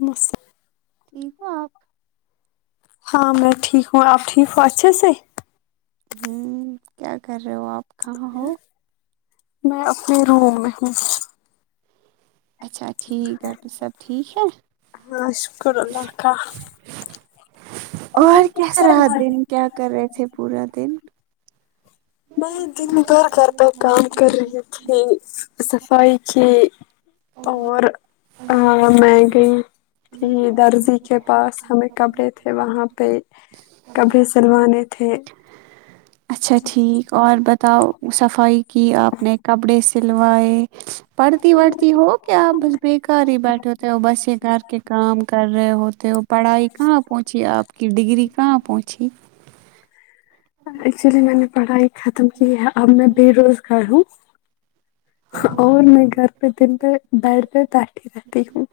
مس ٹھیک ہو آپ ہاں میں ٹھیک ہوں آپ ٹھیک ہو اچھے سے ہوں کیا کر رہے ہو آپ کہاں ہو میں اپنے روم میں ہوں اچھا ٹھیک ہے گھر پے سب ٹھیک ہے ہاں شکر اللہ کا اور کہ رہا دن کیا کر رہے تھے پورا دن میں دن بھر گھر کا کام کر رہی تھی صفائی کی اور ہا میگی درزی کے پاس ہمیں کپڑے تھے وہاں پہ کپڑے اور سلوانے تھے اچھا ٹھیک اور بتاؤ صفائی کہ آپ نے کپڑے سلوائے پڑھتی وڑھتی ہو کیا بےیکار ہی بیٹھے ہوتے ہو بس یہ گھر کے کام کر رہے ہوتے ہو پڑھائی کہاں پہنچی آپ کی ڈگری کہاں پہنچھی ایکچولی میں نے پڑھائی ختم کی ہے اب میں بے روزگار ہوں اور میں گھر پہ دن پہ بیڈ پے بیٹھی رہتی ہوں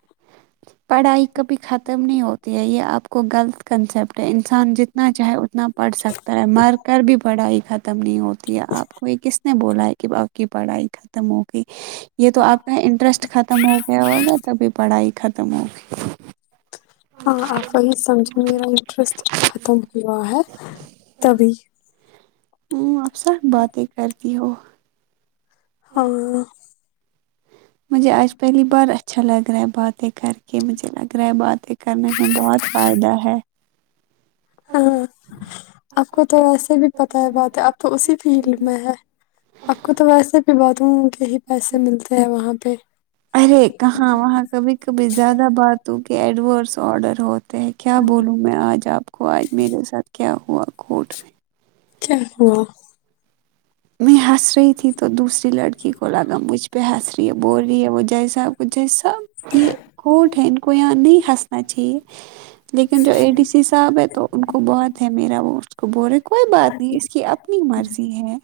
پڑھائی کبھی ختم نہیں ہوتی ہے یہ آپ کو غلط کنسپٹ ہے انسان جتنا چاہے اتنا پڑھ سکتا ہے مر کر بھی پڑھائی ختم نہیں ہو دیا آپ کو یہ کس نے بولا ہے کہ آپ کی پڑھائی ختم ہو یہ تو آپ کا انٹرسٹ ختم ہو گیا ہوگا تبھی پڑھائی ختم ہوگی ہاں آپ وہی سمجھے میرا انٹرسٹ ختم ہوا ہے تبھی ہوں اکثر باتیں کرتی ہو ہوں مجھے آج پہلی بار اچھا لگ رہا ہے بات بے کار کے مجھے لگ رہا ہے باتیں کرنے میں بہت فائد ہے ہاں آپ کو تو ویسے بھی پتہ ہے بات ہے اب تو اسی فیلڈ میں ہے آپ کو تو ویسے باتوں کے ہی پیسے ملتے ہیں وہاں پہ ارے کہاں وہاں کبھی کبھی زیادہ بات ہو کہ ایڈورس آڈر ہوت کیا بولوں میں آج آپ کو آج میرے ساتھ کیا ہوا کورٹ میں کیا ہوا میں ہنس رہی تھی تو دوسری لڑکی کو لگا مجھ پہ ہنس رہی ہے بول رہی ہے وہ جیسا اپکو جیسا یہ کورٹ ہے ان کو یہاں نہیں ہنسنا چاہیے لیکن جو اے ڈی سی صاحب ہے تو ان کو بہت ہے میرا وہ اس کو بولے کوئی بات نہیں اس کی اپنی مرضی ہے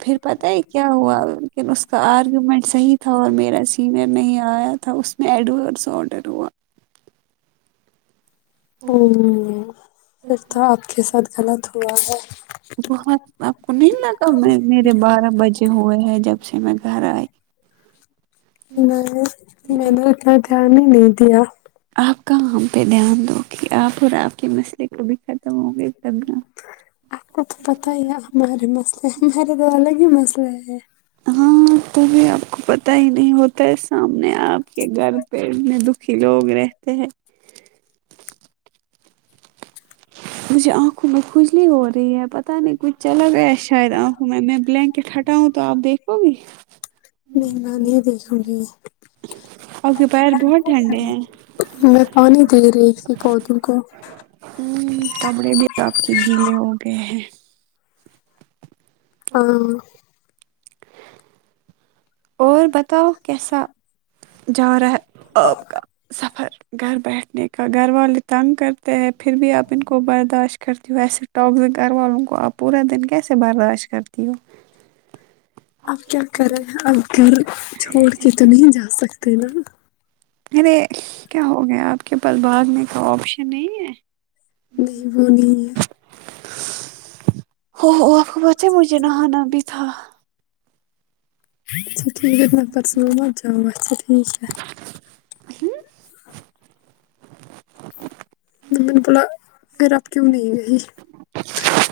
پھر پتہ ہے کیا ہوا لیکن اس کا آرگومنٹ صحیح تھا اور میرا سینئر نہیں آیا تھا اس اییڈورس آڈر ہوا امم پھر تو آپ کے ساتھ غلط ہوا ہے بہت آپ کو نہیں لگا میں میرے بارہ بجے ہوئے ہیں جب سے میں گھر آئی میں نے میں نے اتنا دھیان ہی نہیں دیا آپ کا وہم پہ دھیان دو گی آپ اور آپ کے مسئلے کو بھی ختم ہوں گے تبھی آپ کا تو پتہ ہی ہے ہمارے مسئلے ہمارے تو الگ ہی مسئلے ہیں ہاں تبھی آپ کو پتا ہی نہیں ہوتا ہے سامنے آپ کے گھر پیڑ میں دک کہ لوگ رہتے ہیں مجھے اہ میں کھجلی ہو رہی ہے پتہ نہیں کچھ چلا گیا ہے شاید آنکھوں میں میں بلینکٹ ہٹاوں تو آپ دیکھو گی نہیں نہیں میں دیکھوں گی آپ کے پیر بہت ٹھنڈے ہیں میں پانی دے رہی تھی پودوں کو ہوں کمڑے بھی آپ کے گیلے ہو گئے ہیں ہوں اور بتاؤ کیسا جا رہا ہے آپ کا سفر گھر بیٹھنے کا گھر والے تنگ کرتے ہیں پھر بھی اب ان کو برداشت کرتی ہوں ویسے تو گر والوں کو آپ پورا دن کیسے برداشت کرتی ہو اب کیا کرے اب گھر چھوڑ کے تو نہیں جا سکتے نا ارے کیا ہو گیا آپ کے پاس بعد میں کا آپشن نہیں ہے نہیں وہ نہی ہے ہو آپ کو پتہ ہے مجھے نہانا بھی تھا اچھا ٹھیک ہے نفرس مت چل اچھا ٹھیک ہے تو میں نے بولا پھر اب کیوں نہیں گی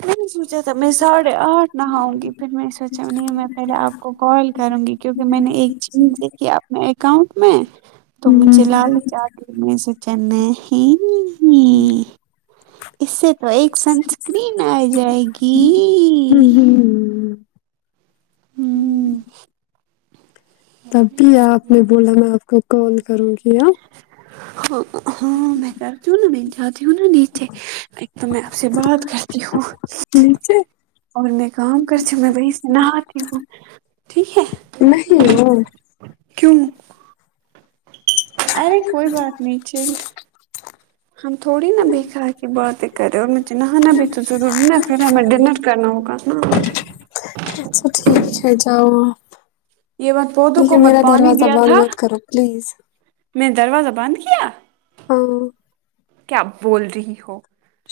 میں نے سوچا تھا میں ساڑھے آٹھ نہاؤں گی پھر میں نے سوچا نہیں میں پہلے آپ کو کال کروں گی کیونکہ میں نے ایک چیز دیکھی اپنے اکاؤنٹ میں تو م چ ہوں لال چا کے میں نے سونچا نہیییی اس سے تو ایک سنسکرین آجائے گی ہوں ہوں ہمم تب بھی آپ نے بولا میں آپ کو کال کروں گی آ ہاں میں کرتی ہوں نا میں جانتی ہوں نا نیچے ایک تو میں سے بات کرتی ہوں نیچے اور میں کام کرتی ہوں میں وہیں سے نہاتی ہوں ٹھیک ہے نہیں ہو کیوں ارے کوئی بات نہیں چل ہم تھوڑی نا بیکار کی باتیں کرے رہے ہو اور مجھے نہ نا بھی تو ضرور نا پھر ہمیں ڈنر کرنا ہوگا نا اچھا ٹھیک ہے جاؤ آپ یہ بات پودوں ٹھیک کو ہے میرا مت پانی دروازہ دیا بند تھا مت کرو پلیز میں نے دروازہ بند کیا ہاں کیا بول رہی ہو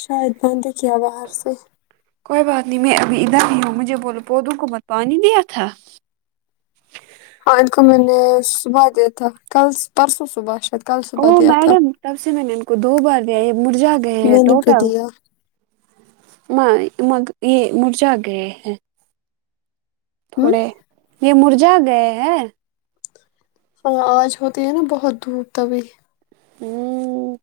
شاید بند ہی کیا باہر سے کوئی بات نہیں میں ابھی ادھر ہی ہوں مجھے بولو پودوں کو مت پانی دیا تھا ہاں ان کو میں نے صبح دیا تھا کل پرسوں صبح شاید کل او صبح دیا تھا میڈم تب سے میں نے ان کو دو بار لیا یہ مرجا گئے ہیں میں نے بھی ٹوٹل دیا مائی مگ یہ مرجا گئے ہیں ہوں تھوڑے یہ مرجا گئے ہیں ہاں آج ہوتی ہے نا بہت دھوپ تبھی ہمم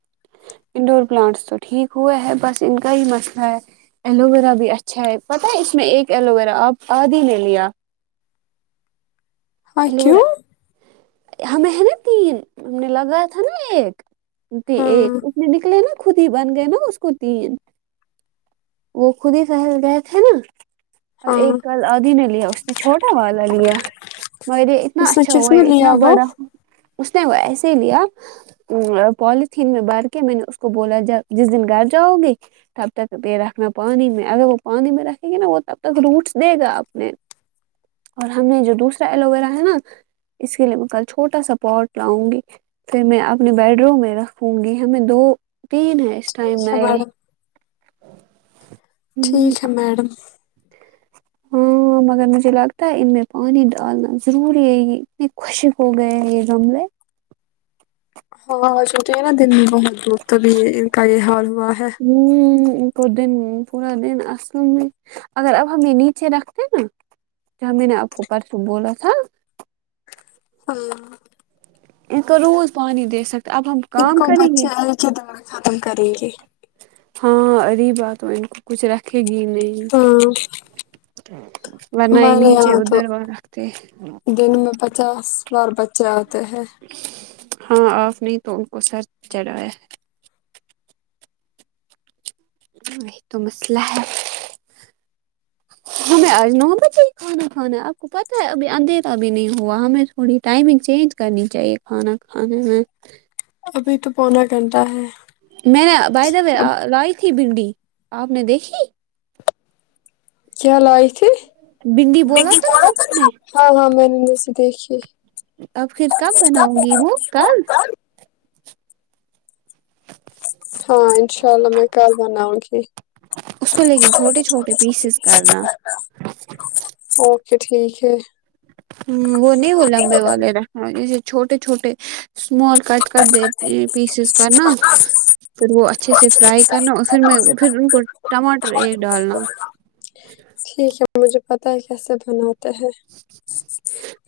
انڈور پلانٹس تو ٹھیک ہوا ہے بس ان کا ہی مسئلہ ہے ایلویرا بھی اچھا ہے پتہ ہے اس میں ایک ایلوویرا آپ آد ہی نے لیا ہاں ایلو کیوں ویرا ہمیں ہے نا تین ہم نے لگایا تھا نا ایک ہاں ایک اس میں نکلے نا خود ہی بن گئے نا اس کو تین وہ خود ہی سہل گئے تھے نا اب ہاں ایک کال آدی نے لیا اس نے چھوٹا والا لیا مگر یہ اتنا اس نے اچھا کس ہوا میں اتنا لیا وہ بڑا اس نے وہ ایسے ہی لیا پولتھین میں بار کے میں نے اس کو بولا جس دن گھر جاؤ گے تب تک پے رکھنا پانی میں اگر وہ پانی میں رکھیں گے نا وہ تب تک روٹس دے گا اپنے اور ہم نے جو دوسرا ایلو ویرا ہے نا اس کے لیے میں کل چھوٹا سا پاٹ لاؤں گی پھر میں اپنے بیڈ روم میں رکھوں گی ہمیں دو تین ہیں اس ٹائم ٹھیک ہے نئے میڈم ٹھیک ہے میڈم ہمم ہو مگر مجھے لگتا ہے ان میں پانی ڈالنا ضروری ہے یہ اتنے خشک ہو گئے یہ گملے ہاں چک ہے نا دن میں بہت دھوپ تبھی یہ ان کا یہ حال ہوا ہے ہمم ان کو دن پورا دن اصل میں اگر اب ہمیں نیچے رکھتے نا تو ہم میں نے آپ کو پرسوں بولا تھا ہاں ان کا روز پانی دے سکتا اب ہم کام کریں گے کی دوا کھانا ہم کریں گے ہاں اریبا تو ان کو کچھ رکھے گی نہیں ہاں ورنہ یہ ہمارے نیچے یہاں تو ادھر وہ رکھتے دن میں پچاس ور بچے آتے ہیں ہاں آپ نے ہی تو ان کو سر چڑھایا ہے وہی تو مسئلہ ہے ہمیں آج نو بجے ہی کھانا کھانا ہے آپ کو پتہ ہے ابھی اندھیرا اب نہیں ہوا ہمیں تھوڑی ٹائمنگ چینج کرنی چاہیے کانا کھانے میں ابھی تو پونا گھنٹہ ہے میں نےبائی دا وے اب لائی تھی بھنڈی آپ نے دیکھی کیا لائے تھے بھنڈی بولا تھا نا ہاں ہاں میں نے ویسے دیکھی اب پھر کب بناؤں گی وہ کل ہاں انشاء اللہ میں کل بناؤں گی اس کو لیکن چھوٹے چھوٹے پیسز کرنا اوکے ٹھیک ہے ہوں وہ نہیں وہ لمبے والے رکھنا جسے چھوٹے چھوٹے اسمال کٹ کر دیتے پیسز کرنا پھر وہ اچھے سے فرائی کرنا اور پھر میں پھر ان کو ٹماٹر ایک ڈالنا ٹھیک ہے مجھے پتا ہے کیسے بناتے ہیں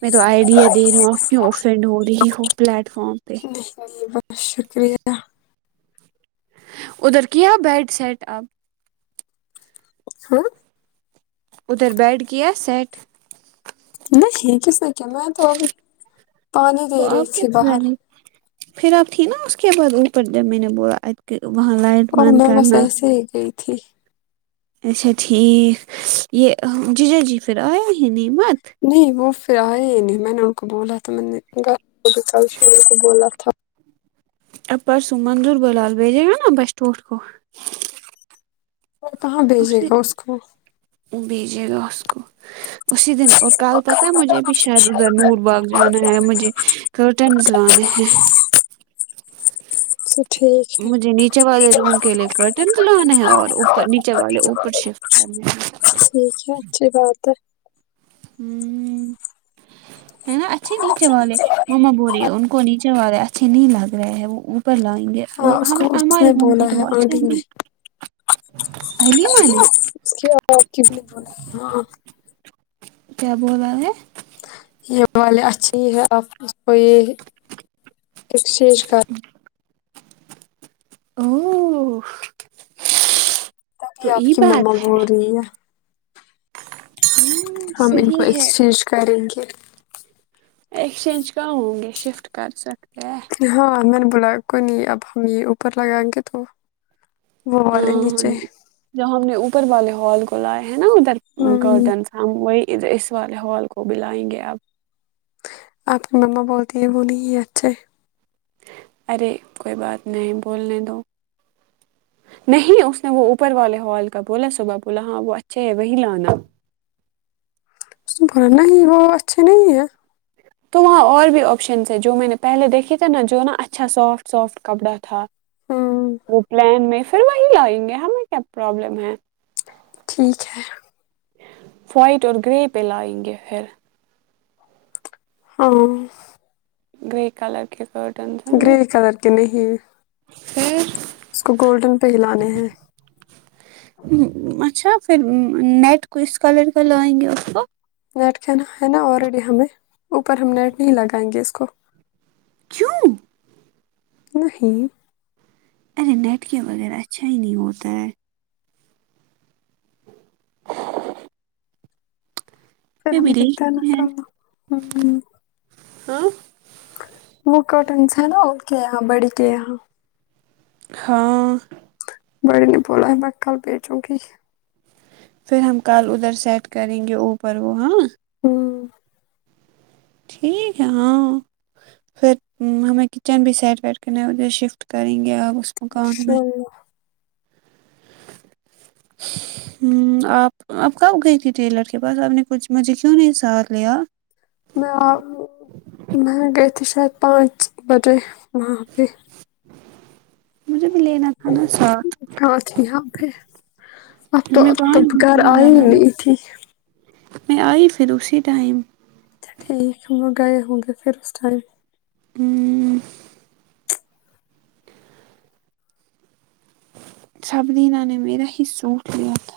میں تو آئیڈیا دے رہی ہوں آپ کیوں افنڈ ہو رہی ہو پلیٹ فارم پہ بہت شکریہ ادھر کیا بیڈ سیٹ اب ہاں ادھر بیڈ کیا سیٹ نہیں کس نے کیا میں تو اب پانی تو دے رہی آپ کیا تھی کر باہر رہے پھر اب تھی نا اس کے بعد اوپر جب میں نے بولا وہاں لائٹ بند کرنا جی جی ٹھیک اچھا ٹھیک یہ جیجاجی پھر آیا ہی نعمت نہیں وہ پھر آئے ہی نہیں میں نے ان کو بولا تھا میں دیکھو گا بھی کل سے ان کو بولا تھا اب پر سوں مندور بلال بھیجے گا نا بس ٹور کو وہ کہاں بھیجے اسے گا اس کو بھیجے گا اسکو اسی دن اور کل پتہ ہے مجھے بھی شاید ادھر نور باغ جانا ہے مجھے کرٹنز لانے ہیں سے ٹھیک ہے مجھے نیچے والے روم کے لیے کرٹنز لانے ہیں اور اوپر نیچے والے اوپر شفٹ کرنے ٹھیک ہے اچھی بات ہے ہوں ہے نا اچھے نیچے والے مما بولیے ان کو نیچے والے اچھے نہیں لگ رہے ہے وہ لائیں گے ہاں وہ اس کو اس ہمارے نے روم بولا کو تو ہے وہ اچھے ہوں آنٹی نے گے ابھی مانے ک ب ہاں [unintelligible] کیا بول رہا ہے یہ والے اچھی ہی ہے آپ اس کو یہ ایکسچینج کر [unintelligible] او تب تو ہی آپ یہ کی مما بات بول ہ رہی ہے ہم ان کو صحیح ہے ایکسچینج کریں گے ایکسچینج کہاں ہوں گے شفٹ کر سکتے ہیں ہاں میں نے بولا کوئی نہیں اب ہم یہ اوپر لگائیں گے تو وہ والے نیچے جہاں ہم نے اوپر والے ہال کو لائے ہیں نا ادھر ہوں کرٹنس ہم وہی اس والے ہال کو بلائیں گے اب آپ کی مما بولتی ہے وہ نہیں اچھے ارے کوئی بات نہیں بولنے دو نہیں اس نے وہ اوپر والے ہال کا بولا صبح بولا ہاں وہ اچھے ہے وہی لانا [unintelligible] پور نہیں وہ اچھے نہیں ہے تو وہاں اور بھی آپشنس ہے جو میں نے پہلے دیکھے تھے نا جو نا اچھا سافٹ سافٹ کپڑا تھا ہوں وہ پلان میں پھر وہی آئیں گے ہمیں کیا پرابلم ہے ٹھیک ہے وائٹ اور گرے پہ لائیں گے پھر ہاں گرے کلر کی کٹ گرے کلر کے نہیں پھر اس کو گولڈن پہ ہلانے ہیں اچھا پھر نیٹ کس کلر کا لائیں گے اس کو نیٹ کہ نہ ہے نا آلریڈی ہمیں اوپر ہم نیٹ نہیں لگائیں گے اس کو کیوں نہیں ارے نیٹ کے وغیرہ اچھا ہی نہیں ہوتا ہے پھر ہم دیکھتے ہیں نا [unintelligible] ہاں وہ کرٹنس ہے نا ان کے یہاں بڑی کے یہاں ہاں بڑی نے بولا ہے میں کل بیچوں گی پھر ہم کل ادھر سیٹ کریں گے اوپر وہ ہاں ہوں ٹھیک ہے ہاں پھر ہمیں کچن بھی سیٹ ویٹ کے نہیں اے شفٹ کریں گے آپ اس مکان میں اللہ [unintelligible] ہمم آپ اپ کب گئی تھی ٹیلر کے پاس آپ نے کچھ مجھے کیوں نہیں ساتھ لیا میں میں گئے تھی شاید پانچ بجے وہاں پہ مجھے بھی لینا تھا نا ساتھ [unintelligible] پھر اب تو میں تب پانچ دن کے گھر لیے آئی جا ہی رہا ہوں۔ نہیں تھی میں آئی پھر اسی ٹائم ٹھیک میں گئے ہوں گے پھر اس ٹائم ہوں سبرینا نے میرا ہی سوٹ لیا تھا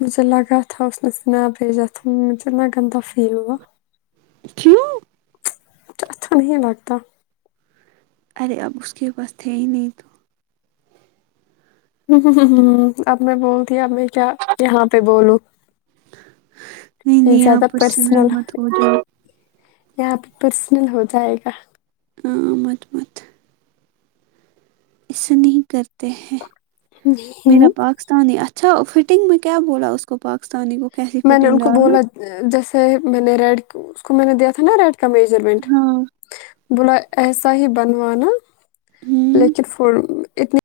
مجھے لگا تھا اس نےسنیپ بھیجا تھا مجھے گندا فیل ہوا کیوں مجھے اچھا نہیں لگتا ارے اب اس کے پاس تھے ہی نہیں تو اب میں بولتی اب میں کیا یہاں پہ بولوں نہیں یہ نہیں زیادہ آپ پرسنل مت ہو جاؤ یہاں پرسنل ہو جائے گا ہاں مت مت ایسے نہیں کرتے ہیں نہیں میرا پاک ستانی اچھا فٹنگ میں کیا بولا اس کو پاکستانی کو کیسی میں نے فٹنگ ان کو ڈالنا بولا جیسے میں نے ریڈ اس کو میں نے دیا تھا نا ریڈ کا میجرمنٹ ہاں بولا ایسا ہی بنوانا ہوں لیکن فول اتنے